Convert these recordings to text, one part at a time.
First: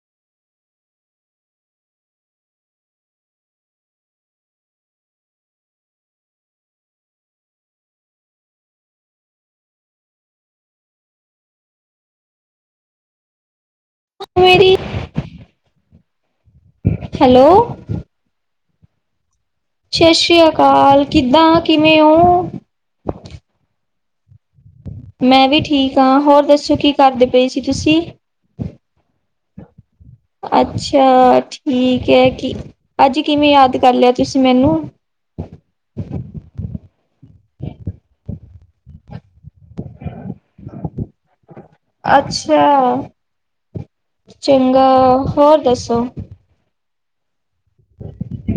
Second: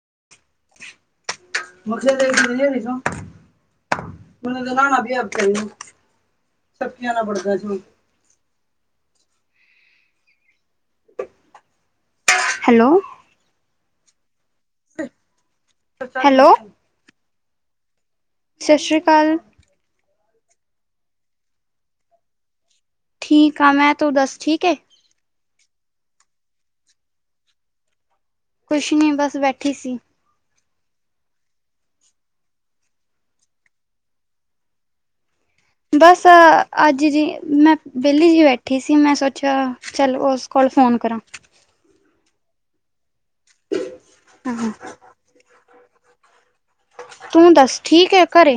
[unintelligible] [inaudible] [unintelligible] ਨਾਲ ਬੜਦਾ [unintelligible] ਹੈਲੋ। ਮੇਰੀ ' hello. Hello. Sat Sri ਅਕਾਲ। ਸਤਿ ਸ੍ਰੀ ਅਕਾਲ ਕਿੱਦਾਂ ਕਿਵੇਂ ਔ? ਠੀਕ ਆ ਮੈਂ ਤੂੰ ਦੱਸ ਠੀਕ ਹੈ ਏ। ਮੈਂ ਵੀ ਠੀਕ ਹਾਂ ਹੋਰ ਦੱਸੋ ਕੀ ਕਰਦੇ ਪਏ ਸੀ ਤੁਸੀਂ? ਕੁਛ ਨੀ ਬਸ ਬੈਠੀ ਸੀ। ਅੱਛਾ ਠੀਕ ਹੈ ਕਿ ਅੱਜ ਕਿਵੇਂ ਯਾਦ ਕਰ ਲਿਆ ਤੁਸੀਂ ਮੈਨੂੰ? ਬਸ ਕੀ ਸੀ ਮੈਂ ਸੋਚਿਆ ਚੱਲ ਉਸ ਕੋਲ ਫੋਨ ਕਰਾਂ। ਅੱਛਾ ਹਾਂ ਚੰਗਾ ਹੋਰ ਦੱਸੋ? ਤੂੰ ਦੱਸ ਠੀਕ ਹੈ ਘਰੇ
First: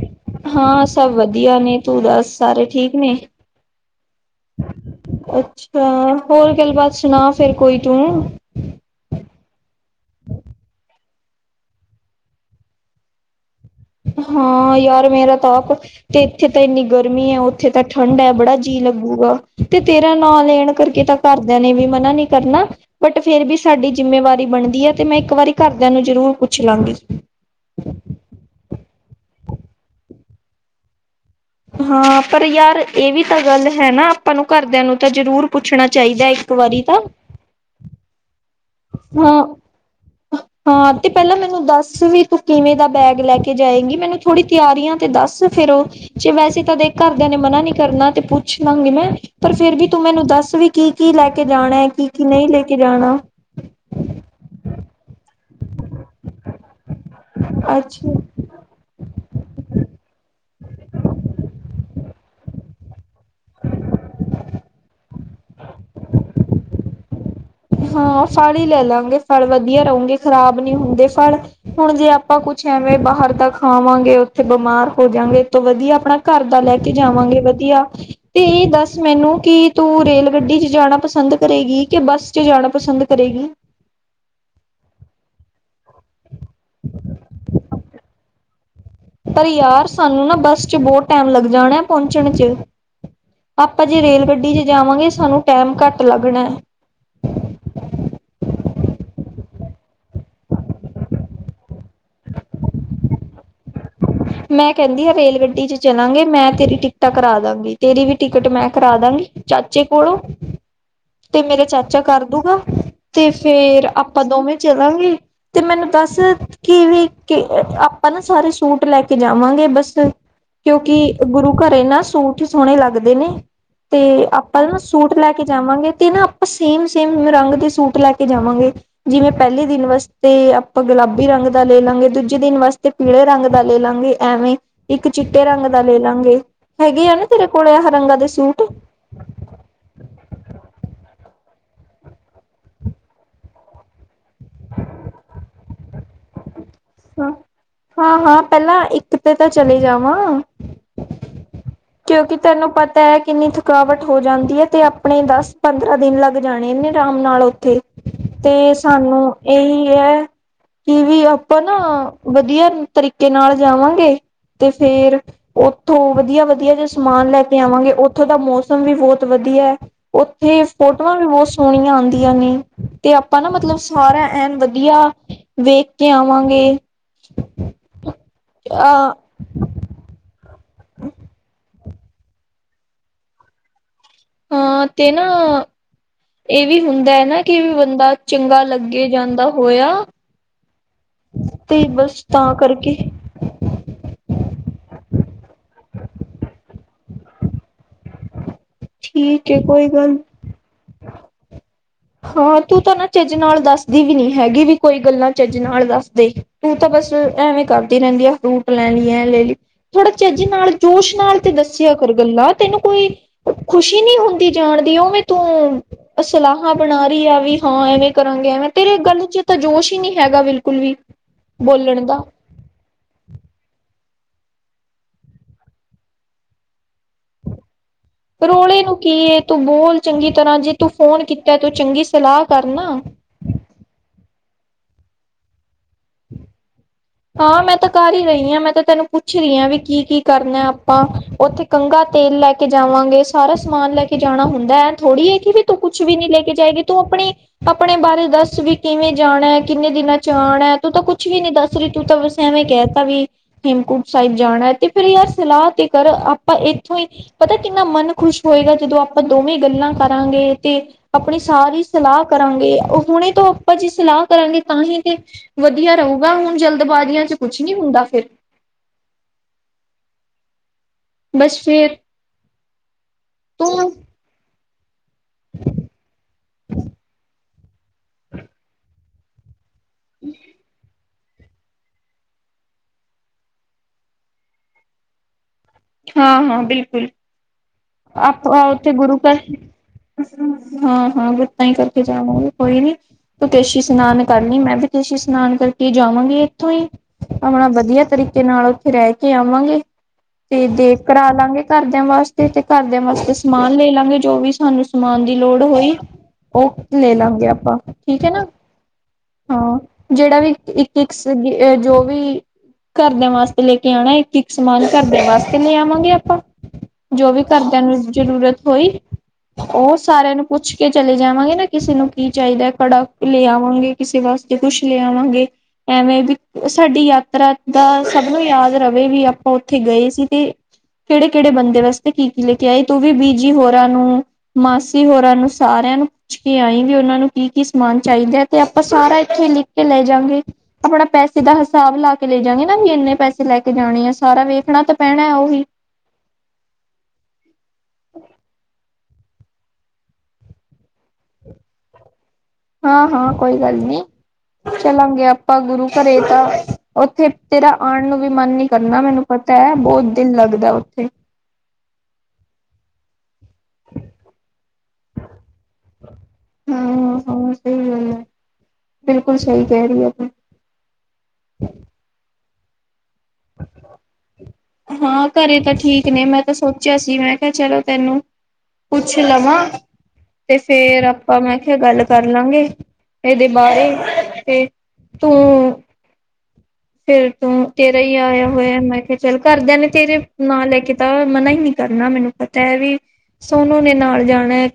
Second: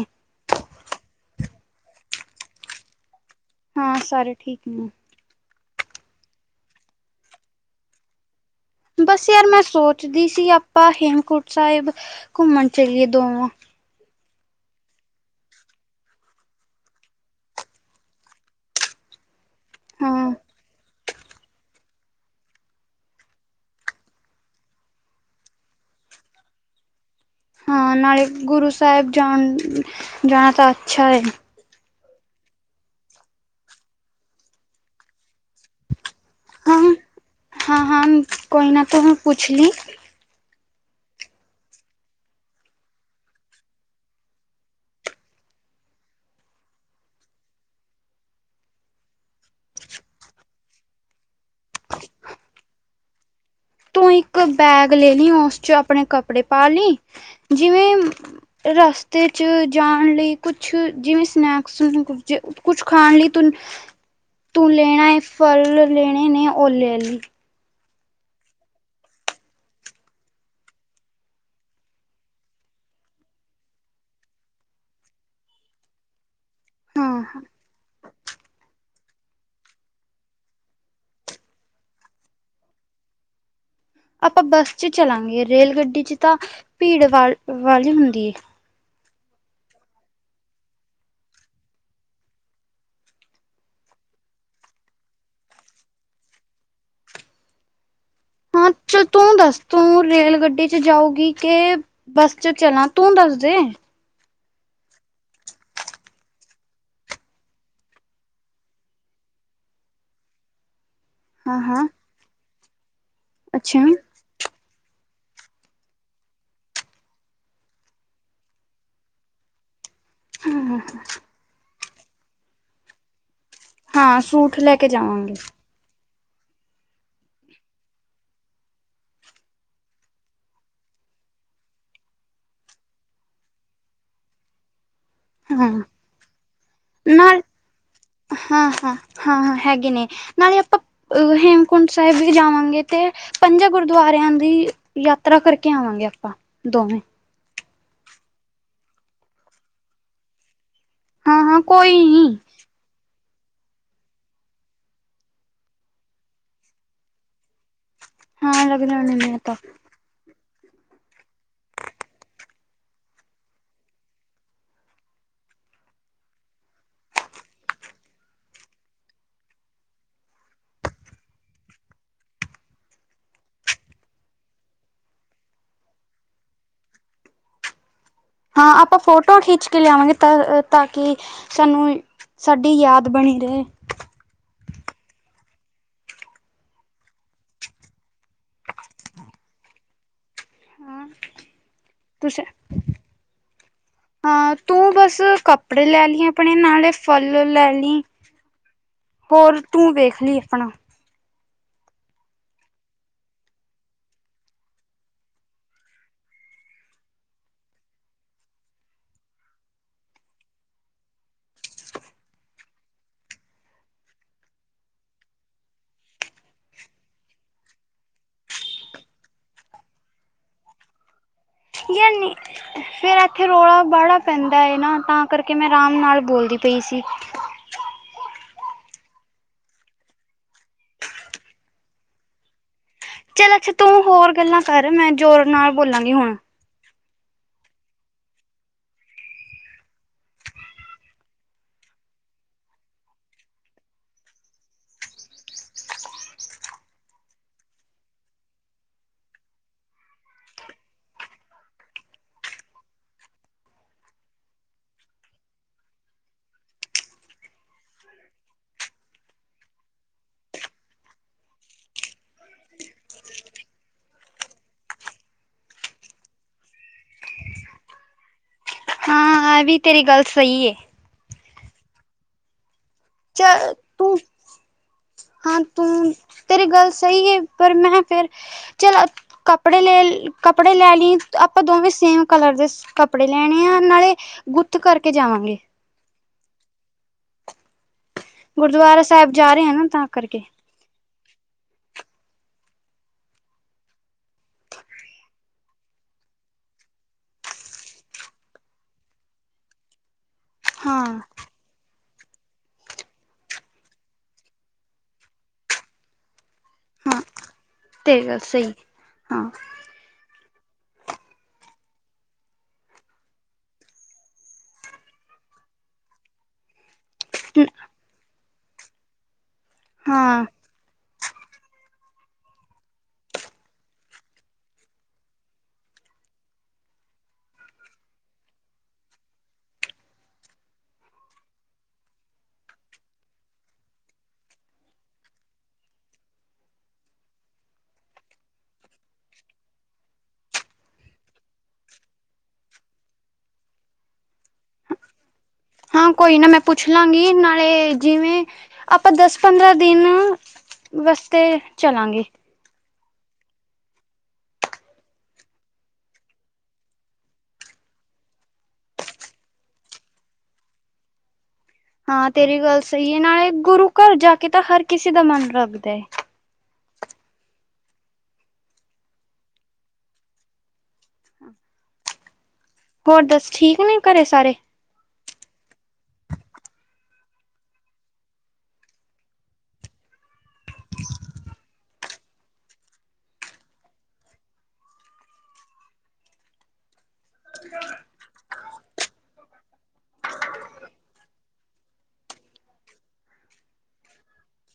ਹਾਂ, ਸਭ ਵਧੀਆ ਨੇ, ਤੂੰ ਦੱਸ ਸਾਰੇ ਠੀਕ ਨੇ? ਹਾਂ ਸਾਰੇ ਠੀਕ ਨੇ। ਤਾਂ ਹੋਰ ਗੱਲਬਾਤ ਸੁਣਾ ਫੇਰ ਕੋਈ ਤੂੰ? ਬਸ ਯਾਰ ਮੈਂ ਸੋਚਦੀ ਸੀ ਆਪਾਂ ਹੇਮਕੁਂਟ ਸਾਹਿਬ ਘੁੰਮਣ ਚਲੀਏ ਦੋਨੋ। ਹਾਂ ਯਾਰ ਮੇਰਾ ਤਾਂ ਆਪ ਤੇ ਇੱਥੇ ਤੇ ਇੰਨੀ ਗਰਮੀ ਹੈ। ਉੱਥੇ ਤਾਂ ਠੰਡਾ ਹੈ। ਬੜਾ ਜੀ ਲੱ ਹੋਉਗਾ ਤੇ ਤੇਰਾ ਹਾਂ ਨਾਂ ਲੈਣ ਕਰਕੇ ਤਾਂ ਘਰਦਿਆਂ ਨੇ ਵੀ। ਮਨਾ ਨਹੀਂ ਕਰਨਾ ਬਟ ਫੇਰ ਵੀ ਸਾਡੀ ਜਿੰਮੇਵਾਰੀ ਬਣਦੀ ਹੈ ਤੇ ਮੈਂ ਇੱਕ ਵਾਰੀ ਘਰਦਿਆਂ ਨੂੰ ਜ਼ਰੂਰ ਪੁੱਛ ਲਾਂਗੀ। ਹਾਂ ਨਾਲੇ ਗੁਰੂ ਸਾਹਿਬ ਜਾਣ ਜਾਣਾ ਤਾਂ ਅੱਛਾ ਹੈ। ਹਾਂ ਪਰ ਯਾਰ ਇਹ ਵੀ ਤਾਂ ਗੱਲ ਹੈ ਨਾ ਆਪਾਂ ਨੂੰ ਘਾਰਦਿਆਂ ਨੂੰ ਤਾਂ ਜ਼ਰੂਰ। ਪੁੱਛਣਾ ਚਾਹੀਦਾ ਇੱਕ ਹਾਂ ਵਾਰੀ ਤਾਂ। ਹਾਂ ਹਾਂ ਕੋਈ ਨਾ ਤੂੰ ਹਾਂ ਪੁੱਛ ਲੀ। ਹਾਂ ਤੇ ਪਹਿਲਾਂ ਮੈਨੂੰ ਦੱਸ ਵੀ ਤੂੰ ਕਿਵੇਂ ਦਾ ਬੈਗ ਲੈ ਕੇ ਜਾਏਂਗੀ? ਮੈਨੂੰ ਥੋੜ੍ਹੀ ਤਿਆਰੀਆਂ ਤੇ ਦੱਸ? ਫੇਰ ਉਹ ਜੇ ਵੈਸੇ ਤਾਂ ਦੇ ਘਰਦਿਆਂ ਨੇ ਮਨਾ ਨੀ ਕਰਨਾ ਤੇ ਪੁੱਛ ਲਾਂਗੀ ਮੈਂ ਪਰ ਫੇਰ ਵੀ ਤੂੰ ਮੈਨੂੰ ਦੱਸ। ਵੀ ਕੀ ਕੀ ਲੈ ਕੇ ਜਾਣਾ ਹੈ ਕੀ ਕੀ ਨਹੀਂ ਲੈ ਕੇ ਜਾਣਾ। ਤੂੰ ਇੱਕ ਬੈਗ ਲੈ। ਲੀ ਉਸ ਚ ਆਪਣੇ ਕੱਪੜੇ ਪਾ ਲਈ ਜਿਵੇਂ ਅੱਛਾ ਸ ਰਸ। ਤੇ ਚ ਜਾਣ ਲਈ ਕੁਛ ਜਿਵੇਂ ਸਨੈਕਸ ਕੁਝ ਕੁਛ ਖਾਣ ਲਈ ਤੂੰ। ਤੂੰ ਲੈਣਾ ਏ ਫਲ ਲੈਣੇ ਨੇ ਉਹ ਲੇਲੀ। ਹਾਂ ਫਲ ਹੀ ਲੈ ਲਾਂਗੇ ਫਲ ਵਧੀਆ ਰਹੁਂਗੇ ਖ਼ਰਾਬ ਨੀ ਹੁੰਦੇ ਫਲ। ਹੁਣ ਜੇ ਆਪਾਂ ਕੁਛ ਐਵੇਂ ਬਾਹਰ ਦਾਅ ਖਾਵਾਂਗੇ, ਉੱਥੇ ਬਮਾਰ ਹੋ ਜਾਂਗੇ ਇਹ ਤੋਂ ਵਧੀਆ ਆਪਣਾ ਘਰ ਦਾ ਲੈ ਕੇ ਹਾਂ ਜਾਵਾਂਗੇ ਹਾਂ ਵਧੀਆ ਤੇ ਇਹ ਦੱਸ ਮੈਨੂੰ ਕਿ ਤੂੰ ਰੇਲ ਗੱਡੀ ਚ ਜਾਣਾ ਪਸੰਦ ਕਰੇਗੀ ਕਿ ਬੱਸ ਚ ਜਾਣਾ ਪਸੰਦ ਕਰੇਗੀ। ਆਪਾਂ ਬੱਸ ਚ ਚਲਾਂਗੇ, ਰੇਲ ਗੱਡੀ ਚ ਤਾਂ ਭੀੜ ਵਾਲ ਵਾਲੀ ਹੁੰਦੀ ਏ। ਪਰ ਯਾਰ ਸਾਨੂੰ ਨਾ ਬੱਸ ਚ ਬਹੁਤ ਟੈਮ ਲੱਗ ਜਾਣਾ ਹੈ ਪਹੁੰਚਣ ਚ ਆਪਾਂ ਜੇ ਰੇਲ ਗੱਡੀ ਚ ਜਾਵਾਂਗੇ ਸਾਨੂੰ ਟੈਮ ਘੱਟ ਲੱਗਣਾ ਐ। [inaudible] ਹਾਂ, ਚਲ ਤੂੰ ਦੱਸ ਤੂੰ ਰੇਲ ਗੱਡੀ ਚ ਜਾਊਗੀ ਕਿ ਬੱਸ ਚ ਚਲਾਂ ਤੂੰ ਦੱਸ ਜੇ ਮੈਂ ਕਹਿੰਦੀ ਆ, ਰੇਲ ਗੱਡੀ ਚ ਚਲਾਂਗੇ ਮੈਂ ਤੇਰੀ ਟਿਕਟਾਂ ਕਰਾ ਦਾਂਗੀ। ਤੇਰੀ ਵੀ ਟਿਕਟ ਮੈਂ ਕਰਾ ਦਾਂਗੀ। ਚਾਚੇ ਕੋਲੋਂ ਤੇ ਹਾਂ ਮੇਰਾ ਹਾਂ ਚਾਚਾ ਕਰ ਦੂਗਾ। ਤੇ ਅੱਛਾ ਫੇਰ ਹਾਂ ਆਪਾਂ ਦੋਵੇਂ ਚਲਾਂਗੇ। ਤੇ ਮੈਨੂੰ ਦੱਸ ਕਿ ਵੀ ਕਿ ਅ ਆਪਾਂ ਨਾ ਸਾਰੇ ਸੂਟ ਲੈ ਕੇ ਜਾਵਾਂਗੇ, ਬਸ ਕਿਉਂਕਿ ਗੁਰੂ ਘਰੇ ਨਾ ਸੂਟ ਸੋਣੇ ਲਾੱਗਦੇ ਨੇ। ਹਾਂ ਤੇ ਸੂਟ ਆਪਾਂ ਲੈ ਨਾ ਕੇ ਸੂਟ ਲੈ ਜਾਵਾਂਗੇ ਕੇ ਜਾਵਾਂਗੇ ਤੇ ਨਾ ਸੇਮ ਸੇਮ ਰੰਗ ਦੇ ਸੂਟ ਲੈ ਕੇ ਜਾਵਾਂਗੇ, ਜਿਵੇਂ ਪਹਿਲੇ ਦਿਨ ਵਸਤੇ ਆਪਾਂ ਗੁਲਾਬੀ ਰੰਗ ਰੰਗ ਦਾ ਲੈ ਲਾਂਗੇ, ਦੂਜੇ ਦਿਨ ਵਾਸਤੇ ਪੀਲੇ ਰੰਗ ਦਾ ਲੈ ਲਾਂਗੇ, ਐਵੇਂ ਇੱਕ ਚਿੱਟੇ ਰੰਗ ਹਾਂ ਦਾ ਲੈ ਲਾਂਗੇ, ਹੈਗੇ ਆ ਨਾ ਨਾਲ ਤੇਰੇ ਕੋਲ ਆ ਰੰਗਾਂ ਦੇ ਸੂਟ ਗੇ ਨੇ ਨਾਲੇ ਆਪਾਂ ਹੇਮ ਕੁੰਟ ਸਾਹਿਬ ਵੀ ਜਾਵਾਂਗੇ ਤੇ ਪੰਜਾਂ ਗੁਰਦੁਆਰਿਆਂ ਦੀ ਯਾਤਰਾ ਕਰਕੇ ਆਵਾਂਗੇ ਆਪਾਂ। ਦੋਵੇਂ। ਹਾਂ-ਹਾਂ, ਪਹਿਲਾਂ ਇੱਕ ਤੇ ਤਾਂ ਚਲੇ ਜਾਵਾਂ। ਹਾਂ ਹਾਂ ਕੋਈ ਕਿਉਂਕਿ ਨੀ ਤੈਨੂੰ ਪਤਾ ਐ। ਕਿੰਨੀ ਥਕਾਵਟ ਹੋ ਜਾਂਦੀ ਏ ਤੇ ਆਪਣੇ ਦਸ-ਪੰਦਰਾਂ ਦਿਨ ਲੱਗ ਜਾਣੇੇ ਆਰਾਮ ਨਾਲ ਉੱਥੇ। ਹਾਂ ਤੇ ਲੱਗ ਜਾਣੇ ਸਾਨੂੰ ਨੇ ਤਾਂ ਇਹੀ ਏ ਕਿ ਵੀ ਆਪਾਂ ਨਾ ਵਧੀਆ ਤਰੀਕੇ ਨਾਲ ਜਾਵਾਂਗੇ। ਤੇ ਫੇਰ ਉੱਥੋਂ ਵਧੀਆ ਵਧ ਵਧੀਆ ਜਹਾ ਸਮਾਨ ਲੈ ਕੇ ਆਵਾਂਗੇ, ਉੱਥੋਂ ਦਾ ਮੌਸਮ ਵੀ ਬਹੁਤ ਵਧੀਆ ਹੈ। ਉੱਥੇ ਫੋਟੋਆਂ ਵੀ ਬਹੁਤ ਸੋਹਣੀਆਂ ਆਦੀਆਂ ਨੇ ਤੇ ਆਪਾਂ ਨਾ ਮਤਲਬ ਸਾਰਾ ਐਨ ਵਧੀਆ ਵੇਖ ਕੇ ਆਵਾਂਗੇ। ਤੇ [inaudible] ਹਾਂ ਆਪਾਂ ਫੋਟੋ ਖਿੱਚ ਕੇ ਲਿਆਵਾਂਗੇ ਤਾਂ ਤਾਂ ਕਿ ਸਾਨੂੰ ਸਾਡੀ ਯਾਦ ਬਣੀ ਰਹੇ। ਹਾਂ ਤੇ ਨਾ ਇਹ ਵੀ ਹੁੰਦਾ ਹੈ ਨਾ ਕਿ ਬੰਦਾ ਚੰਗਾ ਲੱਗੇ ਜਾਂਦਾ ਹੋਇਆ। ਹਾਂ ਤੇ ਬਸ ਤੁਸੀਂ ਤਾਂ ਕਰਕੇ ਹਾਂ ਤੂੰ ਬਸ ਕੱਪੜੇ ਲੈ ਲਈ ਆਪਣੇ, ਨਾਲੇ ਫਲ ਲੈ ਲਈ ਠੀਕ ਹੋਰ ਹੈ ਕੋਈ ਤੂੰ ਗੱਲ ਵੇਖ ਲਈ ਆਪਣਾ ਹਾਂ ਤੂੰ ਤਾਂ ਨਾ ਚੱਜ ਨਾਲ ਦੱਸਦੀ ਵੀ ਨੀ ਹੈਗੀ ਵੀ ਕੋਈ ਗੱਲਾਂ ਚੱਜ ਨਾਲ ਦੱਸਦੇ, ਤੂੰ ਤਾਂ ਬ ਸ ਐਵੇਂ ਕਰਦੀ ਰਹਿੰਦੀ ਹੈ ਫਰੂਟ ਲੈ ਲਈ, ਐ ਲੈ ਲਈ ਥੋੜਾ ਝੱਜ ਨਾਲ, ਜੋਸ਼ ਨਾਲ ਤੇ ਦੱਸਿਆ ਫਰ ਗੱਲਾਂ ਤੈਨੂੰ ਕੋਈ ਖੁਸ਼ੀ ਨਹੀਂ ਹੁੰਦੀ ਜਾਣ ਦੀ, ਉਹਵੇਂ ਤੂੰ ਅਸਲਾਹ ਬਣਾ ਰਹੀ ਆ ਵੀ, ਹਾਂ ਐਵੇਂ ਕਰਾਂਗੇ, ਐਵੇਂ ਤੇਰੇ ਗੱਲ ਚ ਤਾਂ ਜੋਸ਼ ਹੀ ਨਹੀਂ ਹੈਗਾ, ਬਿਲਕੁਲ ਵੀ ਬੋਲਣ ਯਾਰ ਦਾ ਨਹੀਂ, ਫਿਰ ਇੱਥੇ ਰੌਲਾ ਬੜਾ ਪੈਂਦਾ ਏ ਨਾ ਤਾਂ ਕਰਕੇ ਮੈਂ ਆਰਾਮ ਨਾਲ ਬੋਲਦੀ ਪਈ ਸੀ। ਰੋਲੇ ਨੂੰ ਕੀ ਤੂੰ ਬੋਲ ਚੰਗੀ ਤਰ੍ਹਾਂ, ਜੇ ਤੂੰ ਫੋਨ ਕੀਤਾ ਤੂੰ ਚੰਗੀ ਸਲਾਹ ਕਰਨਾ ਚੱਲ ਅੱਛਾ, ਤੂੰ ਹੋਰ ਗੱਲਾਂ ਕਰ ਮੈਂ ਜ਼ੋਰ ਨਾਲ ਬੋਲਾਂਗੀ ਹੁਣ ਹਾਂ ਮੈਂ ਤਾਂ ਕਰ ਹੀ ਰਹੀ ਹਾਂ। ਮੈਂ ਤਾਂ ਤੈਨੂੰ ਪੁੱਛ ਰਹੀ ਹਾਂ ਵੀ ਕੀ-ਕੀ ਕਰਨਾ ਆਪਾਂ ਉੱਥੇ ਕੰਗ ਤੇਲ ਲੈ ਕੇ ਜਾਵਾਂਗੇ, ਸਾਰਾ ਸਮਾਨ ਲੈ ਕੇ ਜਾਣਾ ਹੁੰਦਾ, ਐ ਥੋੜੀ ਕਿ ਵੀ ਤੂੰ ਕੁੱਛ ਵੀ ਨੀ ਲੈ ਕੇ ਜਾਏਗੀ ਤੂੰ ਆਪਣੀ ਆਪਣੇ ਬਾਰੇ ਦੱਸ ਵੀ ਕਿਵੇਂ ਜਾਣਾ, ਕਿੰਨੇ ਦਿਨਾਂ ਚ ਆਣਾ। ਤੂੰ ਤਾਂ ਕੁਛ ਵੀ ਨੀ ਦੱਸ ਰਹੀ, ਤੂੰ ਤਾਂ ਵੈਸੇ ਐਵੇਂ ਕਹਿ ਤਾ ਵੀ ਹੇਮਕੂਟ ਸਾਹਿਬ ਜਾਣਾ ਤੇ ਫੇਰ ਯਾਰ ਸਲਾਹ ਤੇ ਕਰ ਆਪਾਂ ਇੱਥੋਂ ਹੀ ਪਤਾ ਕਿੰਨਾ ਮਨ ਖੁਸ਼ ਹੋਏਗਾ ਜਦੋਂ ਆਪਾਂ ਦੋਵੇਂ ਗੱਲਾਂ ਕਰਾਂਗੇ ਤੇ ਆਪਣੀ ਸਾਰੀ ਸਲਾਹ ਕਰਾਂਗੇ ਹੁਣੇ ਤੋਂ ਆਪਾਂ ਜੀ ਸਲਾਹ ਕਰਾਂਗੇ ਤਾਂ ਹੀ ਤੇ ਵਧੀਆ ਰੂਗਾ ਹੁਣ ਜਲਦਬਾਜ਼ੀਆਂ 'ਚ ਕੁਛ ਨੀ ਹੁੰਦਾ ਫਿਰ ਹਾਂ ਵੀ ਤੇਰੀ ਗੱਲ ਸਹੀ ਏ। ਬਸ ਚ ਤੂੰ ਹਾਂ, ਤੂੰ ਤੇਰੀ ਗੱਲ ਸਹੀ ਹੈ, ਪਰ ਮੈਂ ਫੇਰ ਚਲ ਕ ਕੱਪੜੇ ਲੈ ਕੱਪੜੇ ਲੈ ਲਈ ਆਪਾਂ ਦੋਵੇਂ ਸੇਮ ਕਲਰ ਦੇ ਕੱਪੜੇ ਲੈਣੇ ਆ, ਨਾਲੇ ਗੁੱਤ ਕਰਕੇ ਜਾਵਾਂਗੇ। ਹਾਂ -ਹਾਂ, ਬਿਲਕੁਲ। ਆਪ ਉੱਥੇ ਗੁਰਦੁਆਰਾ ਗੁਰੂ ਸਾਹਿਬ ਘਰ, ਜਾ ਰਹੇ ਆ ਨਾ ਤਾਂ ਕਰਕੇ ਹਾਂ -ਹਾਂ। ਤਾਂਹੀ ਕਰਕੇ ਜਾਵਾਂਗੇ। ਕੋਈ ਨੀ, ਤੂੰ ਕੇਸ਼ੀ ਇਸ਼ਨਾਨ ਕਰਲੀ। ਮੈਂ ਵੀ ਕੇਸ਼ੀ ਇਸ਼ਨਾਨ ਕਰਕੇ ਜਾਵਾਂਗੀ। ਇੱਥੋਂ ਹੀ ਆਪਣਾ ਵਧੀਆ ਤਰੀਕੇ ਨਾਲ ਉੱਥੇ ਰਹਿ ਕੇ ਆਵਾਂਗੇ। [unintelligible] ਤੇ ਦੇਗ ਹਾਂ ਕਰਾ ਲਾਂਗੇ ਘਰਦਿਆਂ ਵਾਸਤੇ ਤੇ ਘਰਦਿਆਂ ਵਾਸਤੇ ਸਮਾਨ ਲੈ ਲਾਂਗੇ ਜੋ ਵੀ ਸਾਨੂੰ ਸਮਾਨ ਦੀ ਲੋੜ ਹੋਈ। ਉਹ ਲੈ ਹਾਂ ਲਾਂਗੇ ਆਪਾਂ, ਠੀਕ ਤੇਰੀ ਹੈ ਗੱਲ ਨਾ ਸਹੀ ਹਾਂ। ਜਿਹੜਾ ਵੀ ਇੱਕ -ਇੱਕ ਸੇਗਾ। ਜੋ ਵੀ ਘਰਦਿਆਂ ਵਾਸਤੇ ਲੈਕੇ ਆਉਣਾ। ਇੱਕ -ਇੱਕ ਸਮਾਨ ਘਰਦ ਵਾਸਤੇ ਕੇ ਲੈ ਆਵਾਂਗੇ ਆਪਾਂ। ਜੋ ਵੀ ਘਰ ਦਿਆ ਨੂੰ ਜ਼ਰੂਰਤ ਹੋਈ ਉਹ ਸਾਰਿਆਂ ਨੂੰ ਹਾਂ ਪੁੱਛ ਕੇ ਚਲੇ ਜਾਵਾਂਗੇ ਨਾ। ਕਿਸੇ ਨੂੰ ਕਿ ਚਾਹੀਦਾ ਹੈ? ਕੜਾ ਲਿਆਵਾਂਗੇ, ਕਿਸੇ ਵਾਸਤੇ ਕੁੱਛ ਲਿਆਵਾਂਗੇ, ਐਵੇਂ ਵੀ ਸਾਡੀ ਯਾਤਰਾ ਦਾ ਸਭ ਨੂੰ ਯਾਦ ਰਵੇ ਵੀ ਆਪਾਂ ਉੱਥੇ ਗਏ ਸੀ। ਤੇ ਕਿਹੜੇ- ਕਿਹੜੇ ਬੰਦੇ ਵਾਸਤੇ ਕਿ -ਕਿ ਲੈ ਕੇ ਆਏ। ਤੂੰ ਵੀ ਬੀਜੀ ਹੋਰਾਂ ਨੂੰ, ਮਾਸੀ ਹੋਰਾਂ ਨੂੰ, ਸਾਰਿਆਂ ਨੂੰ ਪੁੱਛ ਕੇ ਆਈ ਵੀ ਉਹਨਾਂ ਨੂੰ, ਕਿ -ਕਿ ਸਮਾਨ ਚਾਹੀਦਾ ਹੈ? ਤੇ ਆਪਾਂ ਸਾਰਾ ਇੱਥੇ ਲਿਖ ਕੇ ਲੈ ਜਾਗੇ। ਆਪਣਾ ਪੈਸੇ ਦਾ ਹਿਸਾਬ ਲਾ ਕੇ ਲੈ ਜਾਗੇ ਨਾ ਵੀ ਇੰਨੇ ਪੈਸੇ ਲੈ ਕੇ ਜਾਣੇ ਆ। ਸਾਰਾ ਵੇਖਣਾ ਤਾਂ ਪੈਣਾ ਉਹੀ ਹਾਂ, ਕੋਈ ਨਾ ਮੈਂ ਪੁੱਛ ਲਾਂਗੀ ਨਾਲੇ ਜਿਵੇਂ ਆਪਾਂ ਦਸ -ਪੰਦਰਾਂ ਦਿਨ ਵਾਸਤੇ ਚਲਾਂਗੇ। ਹਾਂ- ਹਾਂ, ਕੋਈ ਗੱਲ ਨੀ। ਚਲਾਂਗੇ ਆਪਾਂ ਗੁਰੂ ਘਰੇ ਤਾਂ ਉੱਥੇ ਤੇਰਾ ਆਉਣ ਨੂੰ ਵੀ ਮਨ ਨੀ ਕਰਨਾ ਮੈਨੂੰ ਪਤਾ ਬਹੁਤ ਦਿਲ ਲਗਦਾ ਉੱਥੇ। [inaudible] ਹਾਂ, ਤੇਰੀ ਗੱਲ ਸਹੀ ਹੈ। ਨਾਲੇ ਗੁਰੂ ਘਰ ਜਾ ਕੇ ਤਾਂ ਹਰ ਕਿਸੇ ਦਾ ਮਨ ਲੱਗਦਾ ਹੈ। ਹੂ -ਹੂ -ਹੂ! ਸਹੀ ਗੱਲ ਬਿਲਕੁਲ ਸਹੀ ਕਹਿ ਰਹੀ ਹੈ। [inaudible] ਹੋਰ ਦੱਸ, ਠੀਕ ਨੇ ਘਰੇ ਸਾਰੇ? ਹਾਂ ਘਰੇ ਤਾਂ ਠੀਕ ਨੇ। ਮੈਂ ਤਾਂ ਸੋਚਿਆ ਸੀ। ਮੈਂ ਕਿਹਾ ਚਲੋ ਤੈਨੂੰ ਪੁੱਛ ਲਵਾਂ। ਤੇ ਫੇਰ ਆਪਾਂ ਮੈਂ ਕਿਹਾ ਗੱਲ ਕਰ ਲਾਂਗੇ ਇਹਦੇ ਬਾਰੇ ਤੇ ਤੂੰ। ਫੇਰ ਤੂੰ ਤੇਰਾ ਹੀ ਆਇਆ ਹੋਇਆ। ਮੈਂ ਕਿਹਾ, ਚੱਲ ਘਰਦਿਆਂ ਨੇ ਤੇਰੇ ਨਾਂ ਨਹੀਂ ਕੀਤਾ। ਮਨਾ ਹੀ ਨੀ ਕਰਨਾ ਮੈਨੂੰ ਪਤਾ ਹੈ ਵੀ ਸੋਨੂੰ ਨੇ ਨਾਲ ਜਾਣਾ ਹੈ।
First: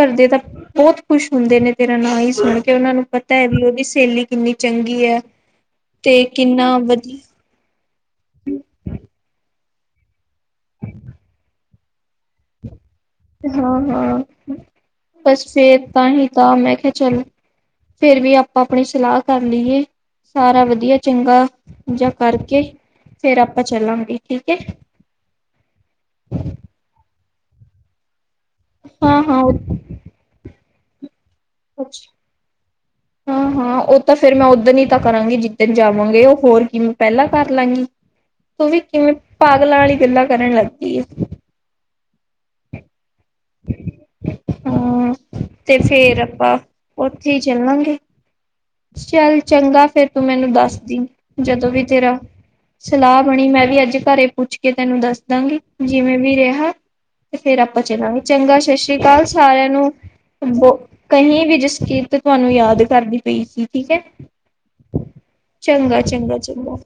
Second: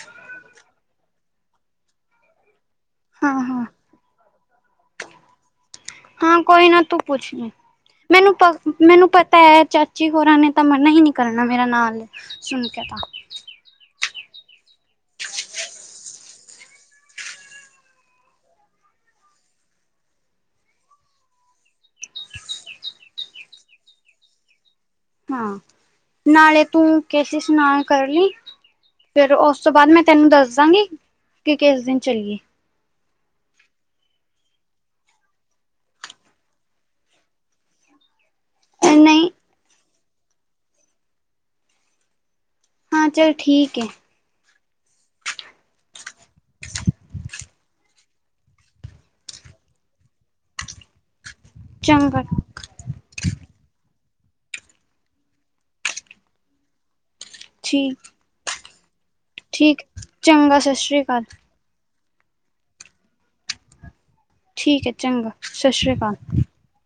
ਘਰਦੇ ਤਾਂ ਬਹੁਤ ਖੁਸ਼ ਹੁੰਦੇ ਨੇ। ਤੇਰਾ ਨਾਂ ਸੁਣ ਕੇ ਤੇ ਉਹਨਾ ਨੂੰ ਹਾਂ ਪਤਾ ਹੈ। ਵੀ ਹਾਂ ਉਹਦੀ ਸਹੇਲੀ ਕਿੰਨੀ ਚੰਗੀ ਹੈ। ਤੇ, ਹਾਂ ਕਿੰਨਾ ਕੋਈ ਨਾ ਤੂੰ ਵਧੀ- ਪੁੱਛ ਲਈ ਮੈਨੂੰ ਪ, ਮੈਨੂੰ ਪਤਾ ਹੈ। ਚਾਚੀ ਹੋਰਾਂ ਨੇ ਤਾਂ ਮਰਨਾ ਹੀ ਨਹੀਂ ਕਰਨਾ। ਮੇਰਾ ਨਾਂ ਸੁਣ ਕੇ ਤਾਂ ਹਾਂ -ਹਾਂ, ਬਸ ਫੇਰ ਤਾਂ ਹੀ ਤਾਂ। ਮੈਂ ਕਿਹਾ ਚੱਲ ਫੇਰ ਵੀ ਆਪਾਂ ਆਪਣੀ ਸਲਾਹ ਕਰ ਲਈਏ। ਸਾਰਾ ਵਧੀਆ ਚੰਗਾ ਜ ਕਰਕੇ। ਫੇਰ ਆਪਾਂ ਚੱਲਾਂਗੇ। ਠੀਕ ਹੈ? ਕੇਸੀ ਸਨਾਨ ਕਰ ਲਈ। ਹਾਂ ਫੇਰ ਹਾਂ ਉਸ ਤੋਂ ਬਾਅਦ ਮੈਂ ਤੈਨੂੰ ਦੱਸ ਦਾਂਗੀ ਕਿ, ਕਿਸ ਦਿਨ ਚੱਲੀਏ। ਹਾਂ! ਉਹ ਤਾਂ ਫੇਿਰ ਮੈਂ ਉਦਣ ਹੀ ਤਾਂ ਕਰਾਂਗੀ। ਜਿੱਦਣ ਜਾਵਾਂਗੇ। ਉਹ ਹੋਰ ਕਿ ਪਹਿਲਾਂ ਕਰ ਲਾਂਗੀ। ਤੂੰ ਵੀ ਕਿਵੇਂ, ਨਹੀਂ ਪਾਗਲਾਂ ਵਾਲੀ ਗੱਲਾਂ ਕਰਨ ਲੱਗ ਗਈ ਏ। ਹਾਂ! ਚਲ ਠੀਕ ਹੈ। ਹਮ। ਤੇ ਫੇਰ ਆਪਾਂ, ਉੱਥੇ ਹੀ ਚੱਲਾਂਗੇ। ਚੱਲ ਚੰਗਾ। ਫੇਰ ਤੂੰ ਮੈਨੂੰ ਦੱਸਦੀ। ਜਦੋਂ ਵੀ ਤੇਰਾ ਚੰਗਾ ਸਲਾਹ ਬਣੀ। ਮੈਂ ਵੀ ਐਥੇ। ਘਰੇ ਪੁੱਛ ਕੇ ਤੈਨੂੰ ਦੱਸ ਦਾਂਗੀ। ਜਿਵੇਂ ਵੀ ਰਿਹਾ! ਤੇ ਫੇਰ ਆਪਾਂ ਠੀਕ ਚਲਾਾਂਗੇ। ਚੰਗਾ ਸ਼ਸ਼। ਸਾਰਿਆਂ ਠੀਕ ਨੂੰ। ਚੰਗਾ ਸਤਿ ਸ਼੍ਰੀ ਅਕਾਲ ਕਹੀ ਵੀ, ਜਸਕੀਰਤ ਤੁਹਾਨੂੰ ਯਾਦ ਕਰਦੀ ਪਈ ਸੀ। ਠੀਕ ਹੈ। ਠੀਕ ਹੈ ਚੰਗਾ ਸਤਿ ਸ਼੍ਰੀ ਚੰਗਾ ਅਕਾਲ ਚੰਗਾ ਚੰਗਾ।